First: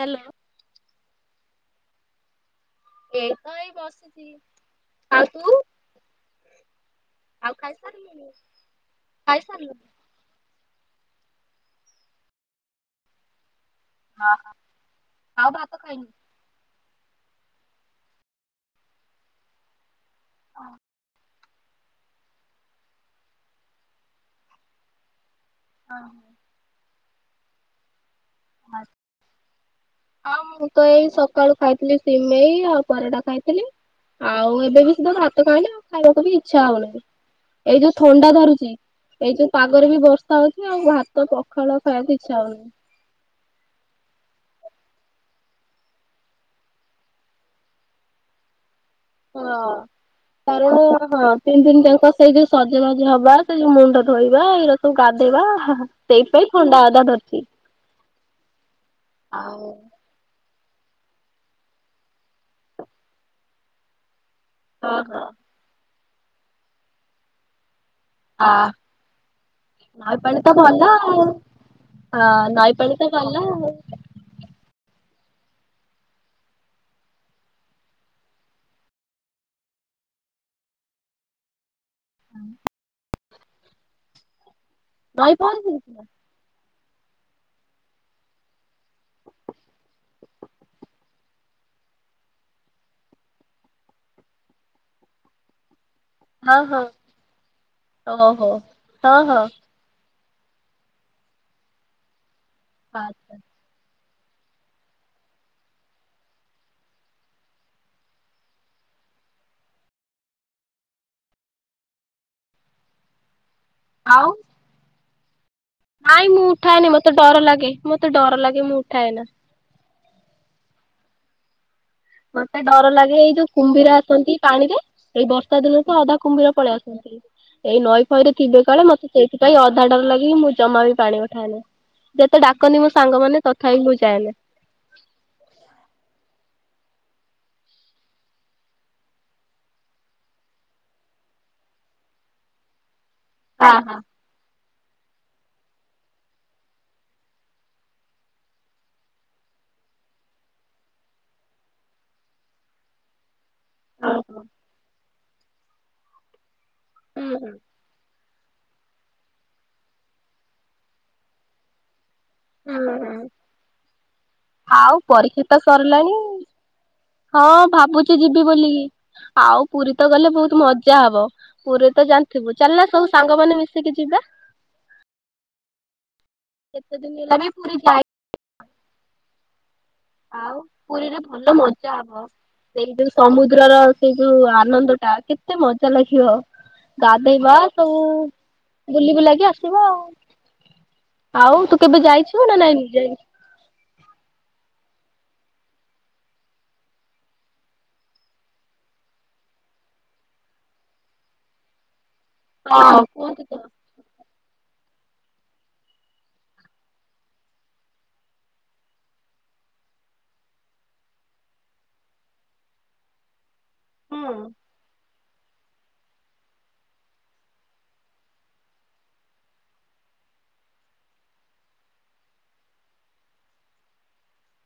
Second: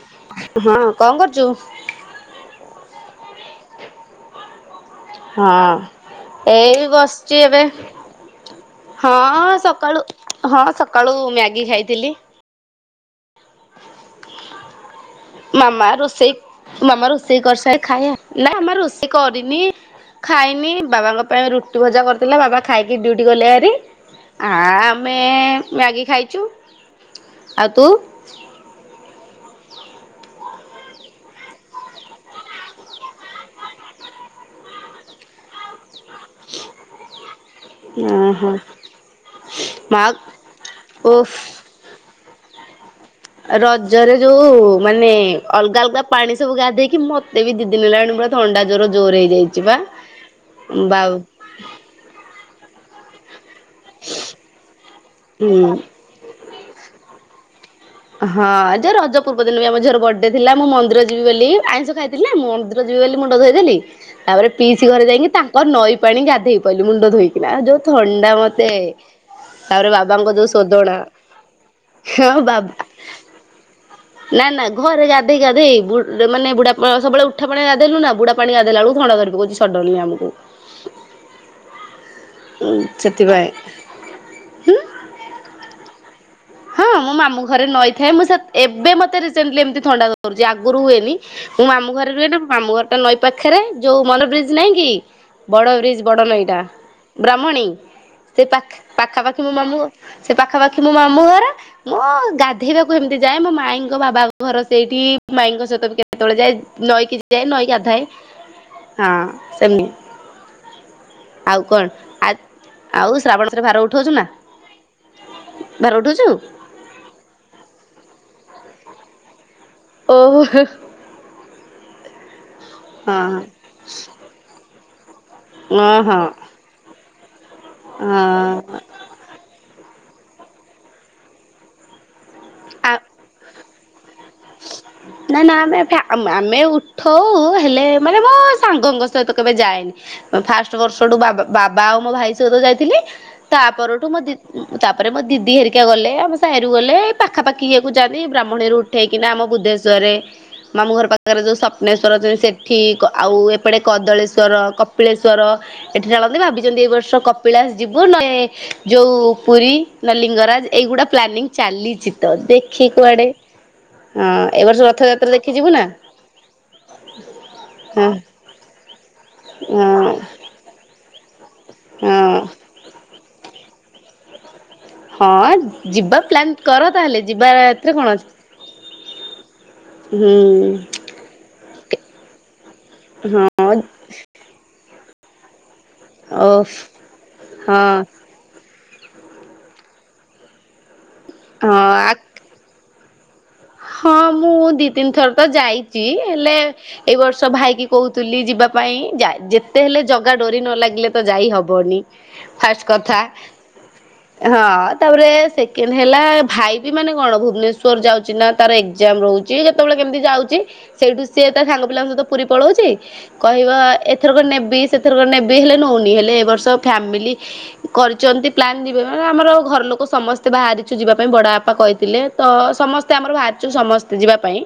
Hello. ହଁ କଣ୍ କରୁଚୁ? ଏଇ ତ ଏଇ ବସିଚି। ହଁ ଏଇ ବସିଚି ଆଉ ଏବେ। ଖାଇସାରିଲୁଣି ହଁ ଖାଇସାରିଲୁଣି? ସକାଳୁ ହଁ ସକାଳୁ ମ୍ୟାଗି ଖାଇଥିଲି। ହଁ ଆଉ ଭାତ ମାମା ଖାଇନି। ରୋଷେଇ ମାମା ରୋଷେଇ କରିସା ଖାଇଆ- ନାଇଁ ମାମା ରୋଷେଇ କରିନି ଖାଇନି ବାବାଙ୍କ [unintelligible] ରୁଟି ଭଜା କରିଥିଲା ବାବା ଖାଇକି ଡ୍ୟୁଟି ଗଲେ ଭାରି ଆ- ଆମେ ଓହୋ। ମ୍ୟାଗି ଖାଇଚୁ -ଆଉ ତୁ? [inaudible] ହଁ ମୁଁ ତ ଏଇ ସକାଳୁ ଖାଇଥିଲି ସିମେଇ ଆଉ ପରଟା ଖାଇଥିଲି। ଆଉ ଏବେ ବି ସିଧା ଭାତ ଖାଇଲି ଆଉ ଖାଇବାକୁ ବି ଇଚ୍ଛା ହଉନାହିଁ। ଏଇ ଯଉ ଥଣ୍ଡା ଓହୋ ଧରୁଚି ଏଇ ଯଉ ପାଗରେ ବି ମା ବର୍ଷା ହଉଚି ଆଉ ଭାତ ଓଫ୍ ପଖାଳ ଖାଇବାକୁ ଇଛା ହଉନି। ରଜରେ ଯଉ ମାନେ ଅଲଗା ଅଲଗା ପାଣି ସବୁ ଗାଧେଇକି ମତେ ବି ଦି ଦିନି ହେଲାଣି ମତେ ପୁରା ଥଣ୍ଡା ଜର ଜୋର୍ ରେ ହେଇଯାଇଚି ହଁ। ବା କାରଣ ବାଉ ହଁ ତିନି ଦିନ ଜାଙ୍କ ସେଇ ଯଉ ସଜବାଜ ହବା ସେ ଯଉ ମୁଣ୍ଡ ଧୋଇବା ଏରା ସବୁ ଗାଧେଇବା ହୁଁ। ହା- ହା। ସେଇ ପାଇଁ ଥଣ୍ଡା ଆକା ଧରଚି। ହଁ ରଜ ପୂର୍ବ ଦିନ ଆଉ ଆମ ଝିଅ ର ବଡ୍ [unintelligible] ମୁଁ ମନ୍ଦିର ଯିବି ବୋଲି ଆଇଁଷ ଖାଇଥିଲି ନା ମୁଁ ମନ୍ଦିର ଯିବି ବୋଲି ମୁଣ୍ଡ ଧୋଇଦେଲି ତାପରେ ପିଇସି ହଁ ଘରେ ହଁ। ଯାଇକି ତାଙ୍କ ନଈ ପାଣି ଗାଧେଇ ପଇଲି ମୁଣ୍ଡ ଧୋଇକିନା ଯଉ ଥନ୍ ଡା ଆ ମତେ ତାପରେ ନଈ ବାବାଙ୍କ ପାଣି ଯଉ ତ ଭଲ ଶୋଦଣା ଆଉ [unintelligible] ହଁ ବା ନଈ ପାଣି ତ ଗଲା ଆଉ। ନା ନା ଘରେ ଗାଧେଇ ଗାଧେଇ ବୁ- ମାନେ ବୁଡା ସବୁବେଳେ ଉଠା ପାଣି ଗାଧେଇଲି ନା ବୁଡା ପାଣି ଗାଧେଇଲା ବଳୁକୁ ଥଣ୍ଡା ଧରି ପକଉଚି ସଡନ୍ଲି ଆମକୁ। ହୁଁ ସେଥି ପାଇଁ। ନଈ ପହଁରି ଶିକିଚୁ ନା? ହଁ ମୋ ମାମୁଁ ଘରେ ନଈ ଥାଏ ମୁଁ ସେତ୍- ଏବେ ମୋତେ ରିସେଣ୍ଟ୍ଲି ଏମିତି ଥଣ୍ଡା ଧରୁଚି ଆଗୁରୁ ହୁଏନି। ମୁଁ ମାମୁଁ ଘରେ ରୁହେ ମାମୁଁ ଘର ଟା ନଈ ପାଖେରେ ଯଉ ମନ ବ୍ରିଜ୍ ନାଇଁ କି ବଡ ବ୍ରିଜ୍ ବଡ ନଈଟା ହଁ ହଁ। ବ୍ରାହ୍ମଣୀ ସେ ଓହୋ। ପାଖ- ହଁ ପାଖାପାଖି ହଁ। ମୋ ମାମୁଁଘର ସେ ପାଖାପାଖି ମୋ ମାମୁଁ ଘର ମୁଁ ଗାଧେଇବାକୁ ଏମିତି ଆଚ୍ଛା ଯାଏ ମୋ ମାଇଁଙ୍କ ବାବା ଘର ସେଇଠି ମାଇଁ ଙ୍କ ସହିତ ବି କେତେବେଳେ ଯାଏ ନଈକି ଯାଏ ନଈ ଗାଧାଏ। ହଁ ସେମିତି ଆଉ କଣ ଆ ଆଉ ଶ୍ରାବଣ ମାସରେ ଭାର ଉଠଉଚୁ ନା? ଆଉ ଭାର ଉଠଉଛୁ ନାଇଁ ମୁଁ ଉଠାଏନି ମତେ ଡର ଲାଗେ ମତେ ଡର ଲାଗେ ମୁଁ ଉଠାଏ ନା। ଓ ହ। ମତେ ଡର ଲାଗେ ଏଇ ଯଉ କୁମ୍ଭୀର ଆସନ୍ତି ପାଣି ରେ ଏଇ ବର୍ଷ ସେଦିନ ହଁ ଠୁ ଅଧା ହଁ। କୁମ୍ଭୀର ପଳେଇ ଆସନ୍ତି ଏଇ ନଈ ଫଇ ରେ ହଁ ଥିବେ କାଳେ ମତେ ସେଇଥିପାଇଁ ଅଧା ଡର ଲାଗେ ମୁଁ ଜମା ବି ପାଣି ପଠାଏନି ଯେତେ ଡାକନ୍ତିି ଆ ମ ସାଙ୍ଗମାନେ ତ ଖାଇଲୁ ଯାହେଲେ। [inaudible] ନା ନା, ଆମେ ଏଫେ ଆମେ ଆମେ ଉଠଉ, ହେଲେ ମାନେ ମୋ ସାଙ୍ଗଙ୍କ ସହିତ କେବେ ଯାଏନି। ଫାଷ୍ଟ ବର୍ଷଠୁ ବାବା ବାବା ଆଉ ମୋ ଭାଇ ସହିତ ଯାଇଥିଲି, ହଁ ହଁ ତାପରଠୁ ମୋ ଦି ଉଁ ତାପରେ ମୋ ଦିଦି ହେରିକା ଗଲେ, ଆମ ସାହିରୁ ଗଲେ, ପାଖାପାଖି ଇଏକୁ ଯାଆନ୍ତିି, ବ୍ରାହ୍ମଣୀରୁ ଉଠେଇକିନା ଆମ ବୁଦ୍ଧେଶ୍ୱରରେ, ମାମୁ ଘର ପାଖରେ ଯଉ ସପ୍ନେଶ୍ୱର ଅଛନ୍ତି, ସେଠି କ ଆଉ ଏ ସେପଟେ ଓହୋ। କଦଳେଶ୍ଵର, କପିଳେଶ୍ଵର ଏଠି [unintelligible] ଭାବିଛନ୍ତି ଏଇ ବର୍ଷ ହୁଁ ହୁଁ। କପିଳାସ ଯିବୁ, ନ ଏ ଯଉ ପୁରୀ, ନ ଲିଙ୍ଗରାଜ, ଏଇଗୁଡ଼ା ପ୍ଲାନିଂ ଚାଲିଛି। ତ ଦେଖି ହୁଁ ହୁଁ କୁଆଡେ ହଁ ଏ ବର୍ଷ ଆଉ ରଥଯାତ୍ରା ପରୀକ୍ଷା ଦେଖି ତ ଯିବୁ ନା ସରିଲାଣି। ହଁ, ହଁ ଭାବୁଛି ଯିବି ବୋଲିକି। ଆଉ ପୁରୀ ତ ହଁ ଗଲେ ବହୁତ ମଜା ହବ, ପୁରୀରେ ତ ହଁ। ଜାଣିଥିବୁ, ଚାଲୁନ, ସବୁ ସାଙ୍ଗମାନେ ମିଶିକି ଯିବା। ହଁ, ଯିବା ପ୍ଲାନ୍ କର କେତେ ଦିନ ତାହେଲେ, ହେଲା ଯିବା, ବି ପୁରୀ ଏଥିରେ ଯାଇ କଣ ଅଛି? ହୁଁ ଆଉ ପୁରୀରେ ଭଲ ମଜା ହବ, ସେଇ ଯୋଉ ହଁ ସମୁଦ୍ରର ସେ ଯୋଉ ଆନନ୍ଦଟା କେତେ ମଜା ଲାଗିବ, ଓଫ୍ ଗାଧେଇବା ହଁ ସବୁ ବୁଲି ବୁଲାକି ଆସିବ ଆଉ। ଆଉ ତୁ କେବେ ହଁ ଯାଇଛୁ ନା ନାଇଁ ଯାଇନୁ? ହଁ, ମୁଁ ଦି ତିନି ଥର ତ ଯାଇଛି, ହେଲେ ଏଇ ବର୍ଷ ଭାଇକି କହୁଥିଲି ଯିବା ପାଇଁ, ଯା ଯେତେ ହେଲେ ଜଗା ଡୋରି ନ ଲାଗିଲେ ତ ଯାଇ ହବନି। ଫାଷ୍ଟ ହଁ କଥା କୁହନ୍ତୁ ତ ହଁ, ତାପରେ ସେକେଣ୍ଡ ହେଲା, ଭାଇ ବି ମାନେ କଣ ଭୁବନେଶ୍ଵର ଯାଉ ଛି ନା, ତାର ଏକ୍ଜାମ ରହୁଛି, ଯେତେବେଳେ କେମିତି ଯାଉଛି, ସେଇଠୁ ସିଏ ତା ସାଙ୍ଗ ପିଲାଙ୍କ ସହିତ ପୁରୀ ପଳାଉଛି କହିବ ଏଥରକ ହୁଁ ନେବି, ସେଥରକ ନେବି, ହେଲେ ନଉନି, ହେଲେ ଏ ବର୍ଷ ଫାମିଲି କରିଛନ୍ତି ପ୍ଲାନ୍ ଯିବେ, [unintelligible] ଆମର ଘର ଲୋକ ସମସ୍ତେ ବାହାରିଛୁ ଯିବା ପାଇଁ, ବଡ ବାପା କହିଥିଲେ, ତ ସମ ସ୍ତେ ଆମର ବାହାରିଛୁ ସମସ୍ତେ ଯିବା ପାଇଁ।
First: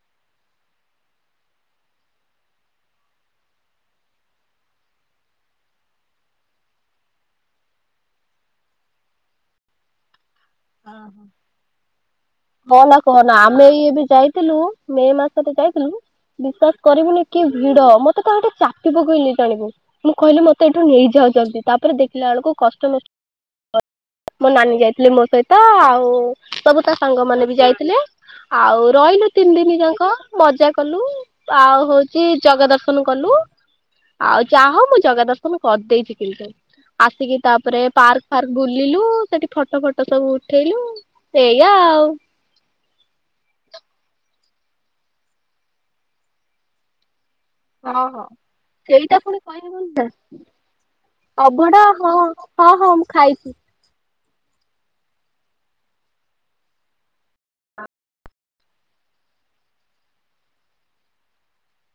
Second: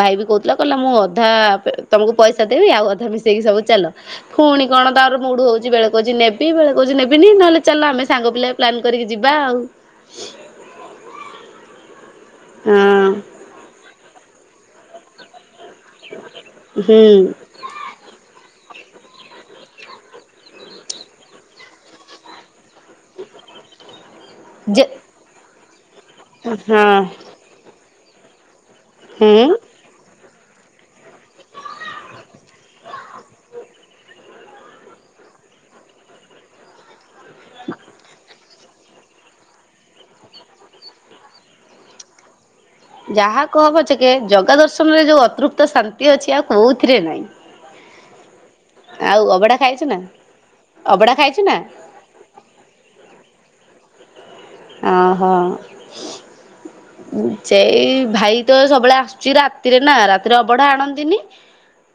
ଭାଇ ବି କହୁଥିଲା, କହିଲା, ମୁଁ ଅଧା ପ ତମକୁ ପଇସା ଦେବି, ଆଉ ଅଧା ମିଶେଇକି ସବୁ ଚାଲ। ଫୁଣି କଣ ତାର ମୁଡୁ ହଉଛି, ବେଳେ କହୁଛି ନେବି, ବେଳେ କହୁଛି ନେବିନି, ନହେଲେ ଚାଲ ଆମେ ସାଙ୍ଗ ପିଲା ପ୍ଲାନ୍ କରିକି ଯିବା ଆଉ। କହନା ହଁ କହନା ଆମେ ଏଇ ଏବେ ଯାଇଥିଲୁ, ମେ ମାସ ରେ ଯାଇଥିଲୁ, ବିଶ୍ଵାସ ହୁଁ କରିବୁନି କି ଭିଡ, ମତେ କଣ ହେଟି ଚାପି ପକେଇଲେ ଜାଣିବୁ। ମୁଁ କହିଲି ମତେ ଏଠୁ ନେଇଯାଅ ଯଲ୍ଦି, ତାପରେ ଦେଖିଲା ବେଳକୁ କଷ୍ [inaudible] ମୋ ନାନୀ ଯେ ଯାଇଥିଲେ ମୋ ସହିତ। ହୁଁ। ହଁ ତାପରେ ତା ସାଙ୍ଗ ମାନେ ବି ଯାଇଥିଲେ, ଆଉ ରହିଲୁ ହୁଁ ତିନି ଦିନ ଯାକ। ମଜା କଲୁ, ଆଉ ହଉଛି ଜଗା ଦର୍ଶନ କଲୁ। ଆଉ ଯାହ ମୁଁ ଜଗା ଦର୍ଶନ କରିଦେଇଛି କିନ୍ତୁ। ଆସିକି ତାପରେ ପାର୍କ ଫାର୍କ ବୁଲିଲୁ, ସେଠି ଫଟୋ ଫଟ ସବୁ ଉ ଠେଇଲୁ, ଏଇଆା ଆଉ। ଯାହା କୁହ ପଛକେ, ଜଗା ଦର୍ଶନରେ ଯୋଉ ଅତୃପ୍ତ ଶାନ୍ତି ଅଛି, ଆଉ କୋଉଥିରେ ନାହିଁ। ହଁ, ହଁ, ସେଇଟା ଆଉ ପୁଣି ଅବଢା ଖାଇଛୁ କହିହେବନି ନା, ଅବଢା ଖାଇଛୁ ନା ଅଭଡ଼ା ହଁ, ହଁ, ହଁ, ମୁଁ ଖାଇଛି। ଓହୋ। ଉଁ ସେଇ ଭାଇ ତ ସବୁବେଳେ ଆସୁଛି ରାତିରେ ନା, ରାତିରେ ଅବଢା ଆଣନ୍ତିନି।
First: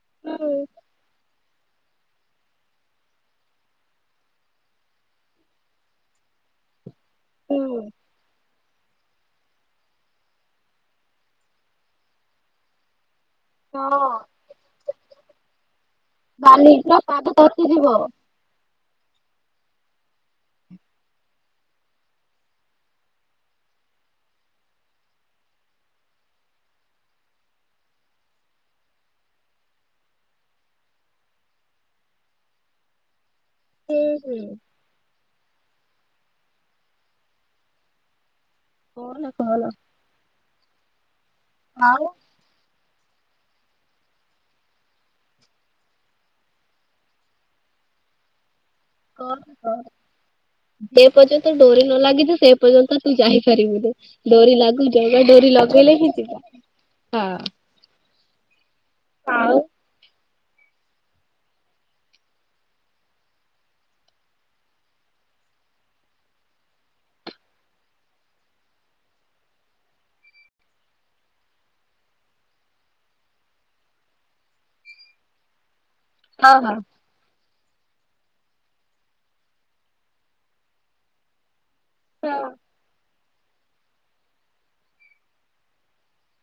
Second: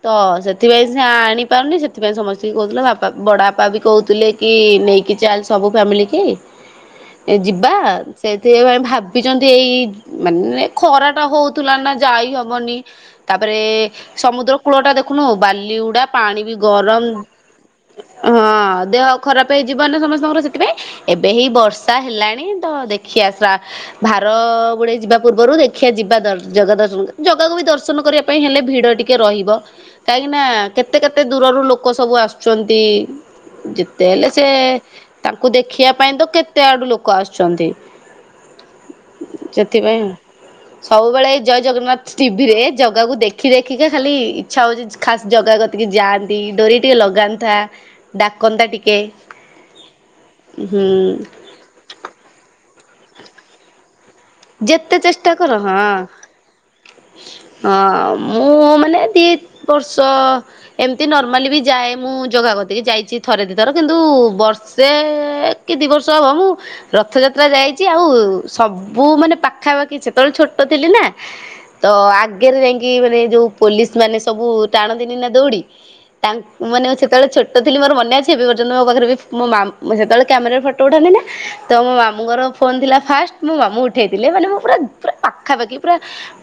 ତ ହୁଁ ସେଥିପାଇଁ ସିନା ଆଣିପାରୁନି ସେ ସେଥିପାଇଁ ସମସ୍ତଙ୍କୁ କହୁଥିଲେ, ବାପା, ବଡ଼ ବାପା ବି କହୁଥିଲେ କି, ନେଇକି ଚାଲ ସବୁ ଫ୍ୟାମିଲିକି। ଏ ଯିବା। ହୁଁ ସେ ଥିପାଇଁ ଭାବିଛନ୍ତି, ଏଇ ମାନେ ଖରାଟା ହଉଥିଲା ନା, ଯାଇ ହବନି। ତାପରେ ହଁ ସମୁଦ୍ର କୂଳ ଟା ଦେଖୁନୁ ବାଲିଗୁଡା ପାଣି ବି ବାଲି ପୁରା ଗରମ୍। ପାଦ ତାତିଯିବ। ହଁ ଦେହ ଖରାପ ହେଇଯିବ ନା ସମସ୍ତଙ୍କର ସେଥିପାଇଁ ଏବେ ହେଇ ବର୍ଷ। ର୍ଷା ହେଲାଣି ତ ଦେଖିଆ ଶ୍ରା ଭାର ବୁଡେଇ ଯିବା ପୂର୍ବରୁ ଦେଖିବା ଯିବା ଦର୍ ଜଗା ଦର୍ଶନ ଜଗାକୁ ବି ଦର୍ଶନ କରିବା। ପାଇଁ ହେଲେ ଭିଡ଼ ଟିକେ ରହିବ କାହିଁକିନା କେତେ କେତେ ଦୂରରୁ ଲୋକ ସବୁ ଆସୁଛନ୍ତି। ହୁଁ ଯେତେ ହେଲେ ହୁଁ। ସେ ତାଙ୍କୁ ଦେଖିବା ପାଇଁ ତ କେତେ ଆଡୁ ଲୋକ ଆସୁଛନ୍ତି। କହନା କହନା। ସେଥିପାଇଁ ସବୁବେଳେ ଜୟ ଆଉ ଜଗନ୍ନାଥ ଟି ଭିରେ ଜାଗାକୁ ଦେଖି ଦେଖିକା ଖାଲି ଇଚ୍ଛା ହଉଛି ଖାସ୍ ଜଗା କତିକି ଯାଆନ୍ତିକି ଡୋରି ଟିକେ ଲଗାନ୍ ଥା ଡାକନ୍ତା ଟିକେ କହନା ହୁଁ। ତୋ ଡୋରି ନ ଲାଗିଛି ସେ ପର୍ଯ୍ୟନ୍ତ ତୁ ଯାଇ ପାରିବୁନୁ। ଡୋରି ଲାଗୁ ଯେତେ ଜଗା ଚେଷ୍ଟା କର ଡୋରି ଲଗେଇଲେ ହଁ ହିଁ ଯିବା ହଁ। ହଁ ମୁଁ ମାନେ ଦି ବର୍ଷ ଏମିତି ନର୍ମାଲି ବି ଯାଏ ମୁଁ ଜଗା କତିକି ଯାଇଛି ଥରେ ଦୁଇ ଥର କିନ୍ତୁ ବର୍ଷେ କି ଦି ବର୍ଷ ହବ ମୁଁ ରଥଯାତ୍ରା ଯାଇଛି ଆଉ ସବ ବୁ ମାନେ ପାଖାପାଖି ସେତେବେଳେ ଛୋଟ ଥିଲି ନା? ତ ଆଗରେ ଯାଇକି ମାନେ ଯୋଉ ପୋଲିସ ମାନେ ସବୁ ଟାଣନ୍ତିନି ନା ଦୌଡି? ହଁ ତାଙ୍କ ହଁ। ମାନେ ସେ [unintelligible] ସେତେବେଳେ ଛୋଟ ଥିଲ ମୋର ମନେ ଅଛି ଏବେ ପର୍ଯ୍ୟନ୍ତ ମୋ ପାଖରେ ବି ମୋ ମା ସେତେବେଳେ କ୍ୟାମେରେ ଫଟୋ ଉଠାନ୍ତି ନା? ତ ମୋ ମାମୁଙ୍କର ହଁ। ଫୋନ୍ ଥିଲା ଫାଷ୍ଟ ମୋ ମାମୁଁ ଉଠେଇଥିଲେ ମାନେ ମୁଁ ପୁରା ପୁରା ପାଖାପାଖି ପୁରା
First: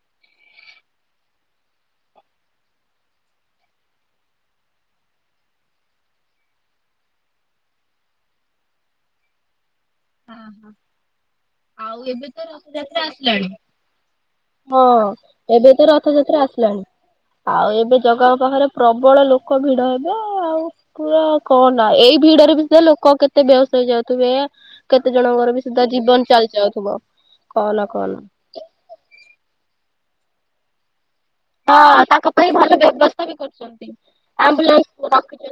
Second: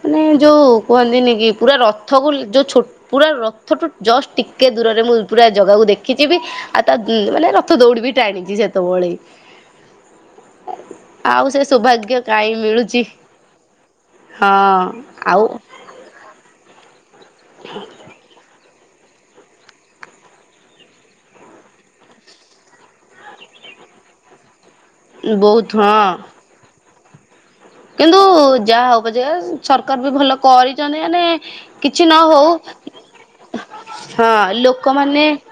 ମାନେ ଯୋଉ କୁହନ୍ତିନି କି ପୁରା ରଥକୁ ଯୋଉ ଛୋ ପୁରା ରଥଠୁ ଜଷ୍ଟ ଟିକେ ଦୂରରେ ମୁଁ ପୁରା ଜାଗାକୁ ଦେଖିଛି ବି। ଆଉ ତା ମାନେ ରଥ ଦୌଡିିବି ଟାଣିଛି ସେତବଳେ। ହଁ ହଁ ଆଉ ଏବେ? କାହିଁ ରଥଯାତ୍ରା ମିଳୁଛି ଆସିଲାଣି ହଁ ଏବେ ଏବେ ତ ରଥଯାତ୍ରା ଆସିଲାଣି ଆଉ ଏବେ ଜଗାଙ୍କ ପାଖରେ ପ୍ରବଳ ଲୋକ ଭିଡ ହେବେ ଆଉ? ତୁ ଆଉ କହାନା ଏଇ ଭିଡରେ ଭିତରେ ଲୋକ କେତେ ବେହସ ହେଇଯାଉଥିବେ। କେତେ ଜଣଙ୍କର ବି ବହୁତ ସୁଧା ହଁ ଜୀବନ ଚାଲିଯାଉଥୁବ। କିନ୍ତୁ ଯାହା ହଉ ପଛେକେ ସରକାର ବି ଭଲ କରିଛନ୍ତି ମାନେ ହଁ କିଛି ନ ତାଙ୍କ ହଉ ପାଇଁ ଭଲ ବ୍ୟବସ୍ଥା ବି କରୁଛନ୍ତି ହଁ ଆମ୍ବୁଲାନ୍ସ ଲୋକମାନେ ରଖିଛନ୍ତି।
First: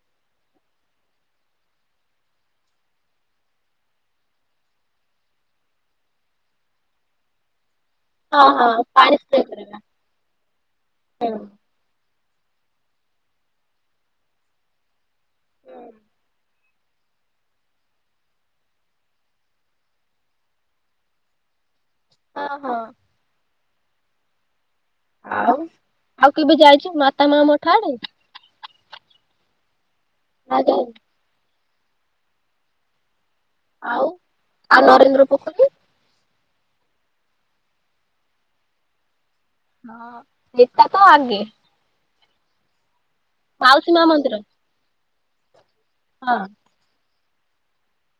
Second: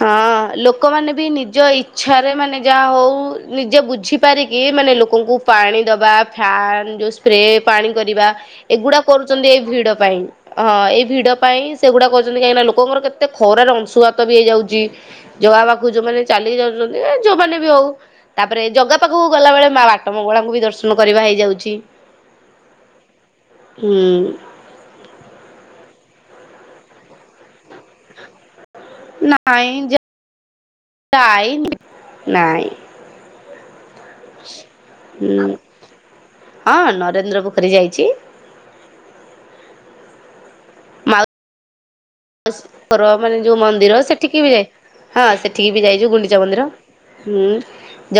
ହଁ ଲୋକମାନେ ବି ନିଜ ଇଛାରେ ମାନେ ଯାହା ହଉ ନିଜେ ବୁଝି ପାର କିି ମାନେ ଲୋକଙ୍କୁ ପାଣି ଦବା ଫ୍ୟାନ୍ ଯୋଉ ସ୍ପ୍ରେ ପାଣି କରିବା ହଁ ହଁ ଏଗୁଡା ପାଣି ସ୍ପ୍ରେ କରୁଛନ୍ତି ଏଇ କରିବା ଭିଡ ପାଇଁ ହଁ ଏଇ ହୁଁ। ଭିଡ ପାଇଁ ସେଗୁଡା କହିଛନ୍ତି କାହିଁକି ନା ଲୋକଙ୍କର କେତେ ଖରାରେ ଅଂଶୁଘାତ ବି ହେଇଯାଉଛି। ଜଗା ପାଖକୁ ଯୋଉମାନେ ଚାଲିି ଯାଉଛନ୍ତି ଯୋଉମାନେ ବି ହଉ ତାପରେ ଜଗା ପାଖକୁ ଗଲାବେଳେ ମା ବାଟ ମଙ୍ଗଳାଙ୍କୁ ବି ଦର୍ଶନ କରିବା ହେଇଯାଉଛି। ହଁ ହଁ। ହୁଁ। ଆଉ ଆଉ କେବେ ଯାଇଛୁ ମାତା ମା ମଠ ଆଡେ? ନାଇଁ ଯେ ଆ [inaudible] ଟାଇମି ନାଇଁ। ଆଉ ଆଉ ନରେନ୍ଦ୍ର ହୁଁ ପୋଖରୀ ହଁ ନରେନ୍ଦ୍ର ପୋଖରୀ ଯାଇଛି। ହଁ ଏତା ତ ଆଗେ। ମାଉସୀ ମାନେ ଯୋଉ ମାଉସୀ ମନ୍ଦିର ମା ସେଠିକି ବି ଯାଇ ହଁ ସେଠିକି ବି ଯାଇଚୁ ହଁ। ଗୁଣ୍ଡିଚା ମନ୍ଦିର। ହୁଁ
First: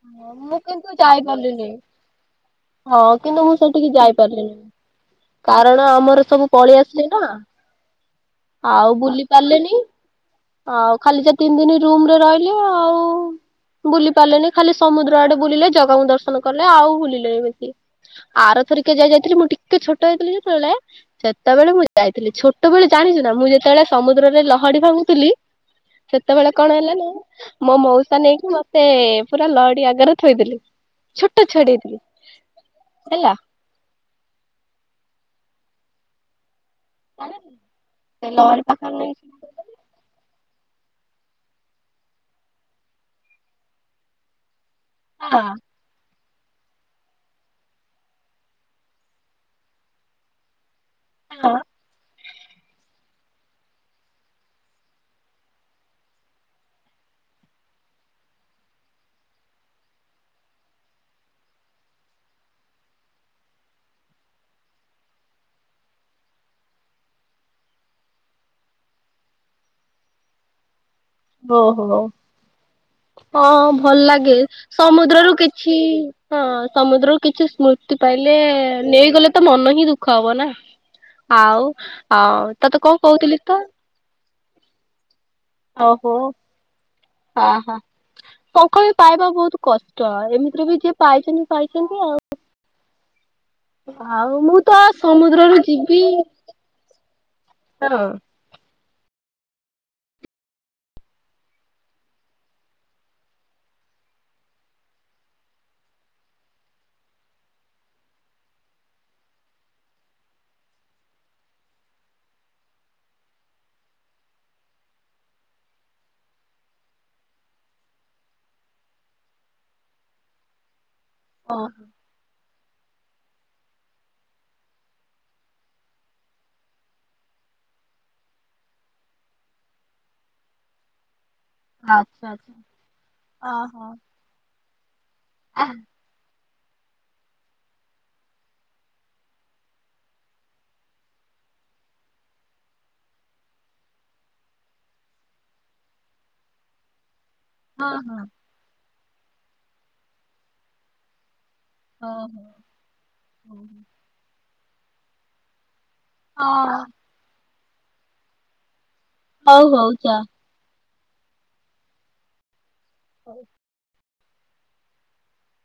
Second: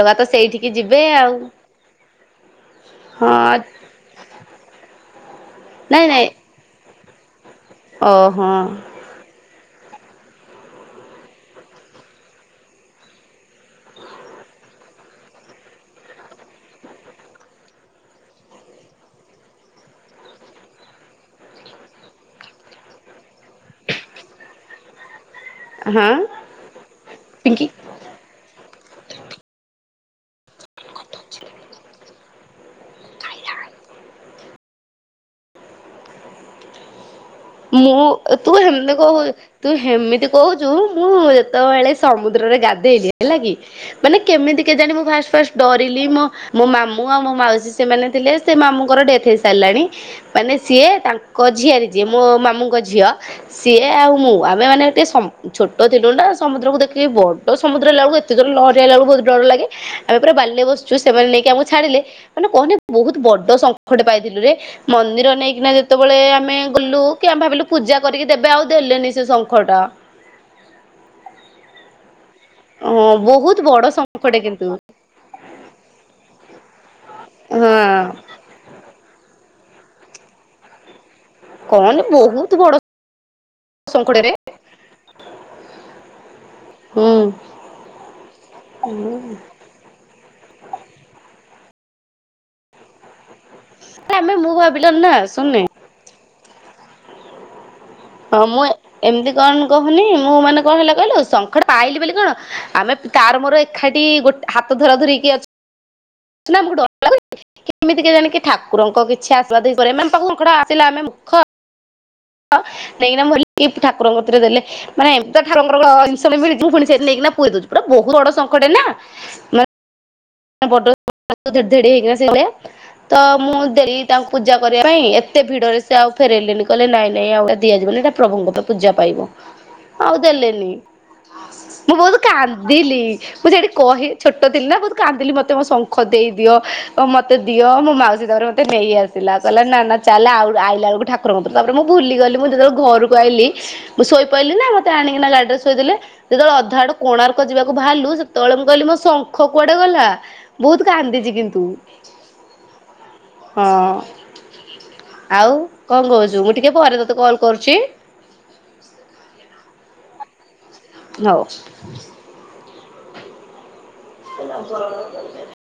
ଜଗା ତ ହଁ ମୁଁ ସେଇଠିକି କିନ୍ତୁ ଯିବେ ଆଉ? ଯାଇପାରିଲିନି ହଁ କିନ୍ତୁ ମୁଁ ସେଠିକି ଯାଇପାରିଲିନି କାରଣ ନାଇଁ ଆମର ନାଇଁ ସବୁ ପଳେଇ ଆସିଲି ନା। ଓହୋ। ଆଉ ବୁଲି ପାରଲିନି। ଆଉ ଖାଲି ସେ ତିନି ଦିନ ରୁମରେ ରହିଲି ଆଉ। ବୁଲି ପାରିଲେନି ଖାଲି ସମୁଦ୍ର ଆଡେ ବୁଲିଲେ ଜଗାଙ୍କୁ ଦର୍ଶନ କଲେ ଆଉ ବୁଲିଲେନି ବେଶୀ। ଆର ଥରିକେ ଯାଇ ଯାଇଥିଲି ମୁଁ ଟିକେ ଛୋଟ ହେଇଥିଲି ଯେତେବେଳେ ସେତେବେଳେ ମୁଁ ଯାଇଥିଲି ଛୋଟବେଳେ ଜାଣିଚୁ ନା ମୁଁ ଯେତେବେଳେ ସମୁଦ୍ରରେ ଲହଡି ଭାଙ୍ଗୁଥିଲି? ହଁ ସେତେବେଳେ କଣ ହେଲା ନା ପିଙ୍କି ମୋ ମଉସା ନେଇକି ମୋତେ ପୁରା ଲହଡି ଆଗରେ ଥୋଇଦେଲେ ଛୋଟ ଛୁଆଟେ ହେଇଥିଲି ହେଲା। [inaudible] ମୁଁ ସେ ତୁ ଲହରୀ ହେମ ପାଖରେ କ ନେଇକି [unintelligible] ତୁ ହେମିତି କହୁଚୁ ମୁଁ ଯେତେବେଳେ ସମୁଦ୍ରରେ ଗାଧେଇଲିି ହେଲା କି? ମାନେ କେମିତି କେଜାଣି ମୁଁ ଫାଷ୍ଟ ଫାଷ୍ଟ ଡ ରିଲି ମୋ ମାମୁଁ ଆଉ ମୋ ମାଉସୀ ସେମାନେ ଥିଲେ ସେ ମାମୁଁଙ୍କର ଡେଥ ହେଇ ସାରିଲାଣି। ମାନେ ସିଏ ତାଙ୍କ ହଁ। ଝିଆରୀ ଯିଏ ମୋ ମାମୁଁଙ୍କ ଝିଅ ସିଏ ଆଉ ମୁଁ ଆମେ ମାନେ ଟିକେ ସମ୍ ଛୋଟ ଥିଲୁ ନା ସମୁଦ୍ରକୁ ଦେଖିକି ବଡ ସମୁଦ୍ର ହେଲାବେଳକୁ ଏତେ ଯୋର ଲହରି ଆଇଲା ବେଳକୁ ବହୁତ ଡର ଲାଗେ। ଆମେ ପୁରା ବାଲିରେ ବସିଚୁ ସେମାନେ ନେଇକି ଆମକୁ ଛାଡିଲେ। ମାନେ କହନି ବହୁତ ବଡ ଶଙ୍ଖଟେ ପାଇଥିଲୁରେ ମନ୍ଦିର ନେଇକିନା ଯେତେବେଳେ ଆମେ ଗଲୁ କି ଆମେ ଭାବିଲୁ ପୂଜା କରିକି ଦେବେ ଆଉ ଦେଲେନି ସେ ଶଙ୍ଖଟା। ଓହୋ ହଁ ବହୁତ ବଡ ଭଲ ଲାଗେ। ଶଙ୍ଖଟେ କିନ୍ତୁ ସମୁଦ୍ରରୁ କିଛି ହଁ ସମୁଦ୍ରରୁ କିଛି ହଁ ସ୍ମୃତି ପାଇଲେ ନେଇଗଲେ ତ ମନ ହିଁ ଦୁଃଖ ହବ ନା ଆଉ ଅ ତୋତେ କଣ କହୁଥିଲି ତ? ଶଙ୍ଖଟାରେ। ଓହୋ ଆହା ଶଙ୍ଖ ବି ପାଇବା ବହୁତ କଷ୍ ଷ୍ଟ ଏମିତିରେ ବି ଯିଏ ପାଇଚନ୍ତି ପାଇଚନ୍ତି ଆଉ ଆମେ ଆଉ ମୁଁ ତ ଭାବିଲୁ ନା ସମୁଦ୍ରରୁ ଶୁଣୁନେ ଯିବି ଆଁ। ହଁ ମୁଁ ଏମିତି କଣ କହୁନି ମୁଁ ମାନେ କଣ ହେଲା କହିଲ ଶଙ୍ଖଟା ପାଇଲି ବୋଲି କଣ ଆମେ ତାର ମୋର ଏଖାଠି ଗୋଟ ହାତ ଧରା ଧୁରିକି ଅଛ ନାଁ ଆମକୁ ଡର ଲାଗୁଚି। କେମିତି କେଜାଣି କି ଠାକୁରଙ୍କ କିଛି ଆଶୀର୍ବାଦ ହିଁ କରିବା ମାମ୍ ପାଖକୁ ଆସିଲା ଆମେ ମୂର୍ଖ। ହଁ ନେଇକିନା ମୁଁ ଭାବିଲି କି ଠାକୁରଙ୍କ କତିରେ ଦେଲେ। ମାନେ ଏମିତି ଠାକୁରଙ୍କ ଜିନିଷ ଟେ ମିଳିଚି ତୁ ଫୁଣି ନେଇକି ପୁରେଇ ଦଉଚୁ ପୁରା ବହୁତ ବଡ ଶଙ୍ଖଟେ ନା ମାନେ। [inaudible] ବଡ [inaudible] ଓ ଧେଡ୍ ଧେଡ୍ ହେଇକିନା ସେ [unintelligible] ତ ମୁଁ ଦେଲି ତାଙ୍କୁ ପୂଜା କରିବା ପାଇଁ ଏତେ ଭିଡ଼ରେ ସେ ଆଉ ଫେରେଇଲେନି କହିଲେ ନାଇଁ ନାଇଁ ଆଉ ଏଟା ଦିଆଯିବନି ତ। ପ୍ରଭୁଙ୍କ ପା ପୂଜା ପାଇବ ଆଉ ଦେଲେନି। ମୁଁ ବହୁତ ଆଚ୍ଛା ଆଚ୍ଛା କାନ୍ଦିଲି ମୁଁ ସେଠି ଓହୋ କହି ଛୋଟ ଥିଲି ନା ବହୁତ କାନ୍ଦିଲି ମୋତେ ମୋ ଶଙ୍ଖ ଙ୍ଖ ଦେଇ ଦିଅ ମୋତେ ଦିଅ ମୋ ମାଉସୀ ତାପରେ ମୋତେ ନେଇ ଆସିଲା କହିଲା ନା ନା। ଚାଲେ ଆଉ ଆଇଲା ବେଳକୁ ଠାକୁରଙ୍କ ତାରେ ମୁଁ ଭୁଲି ଗଲି ମୁଁ ଯେତେବେଳେ ଘରକୁ ଆଇଲି ମୁଁ ଶୋଇପଇଲି ନା ମୋତେ ଆଣିକି ନା ଗାଡି ରେ ଶୋଇଦେଲେ ଯେତେବେଳେ ଅଧା ଆଡୁ କୋଣାର୍କ ଯିବାକୁ ହଁ ହଁ ବାହାରିଲୁ ହଁ ସେତେବେଳେ ମୁଁ କହିଲି ମୋ ଶଙ୍ଖ କୁଆଡେ ଗଲା ବହୁତ କାନ୍ଦିଚି କିନ୍ତୁ ଓହୋ ହଁ। ଆଉ କଣ କହୁଛୁ ମୁଁ ଟିକେ ପରେ ତୋତେ କଲ କରୁଛି? ହଉ ହଉ ଚା। ହଉ। ହଉ। [inaudible]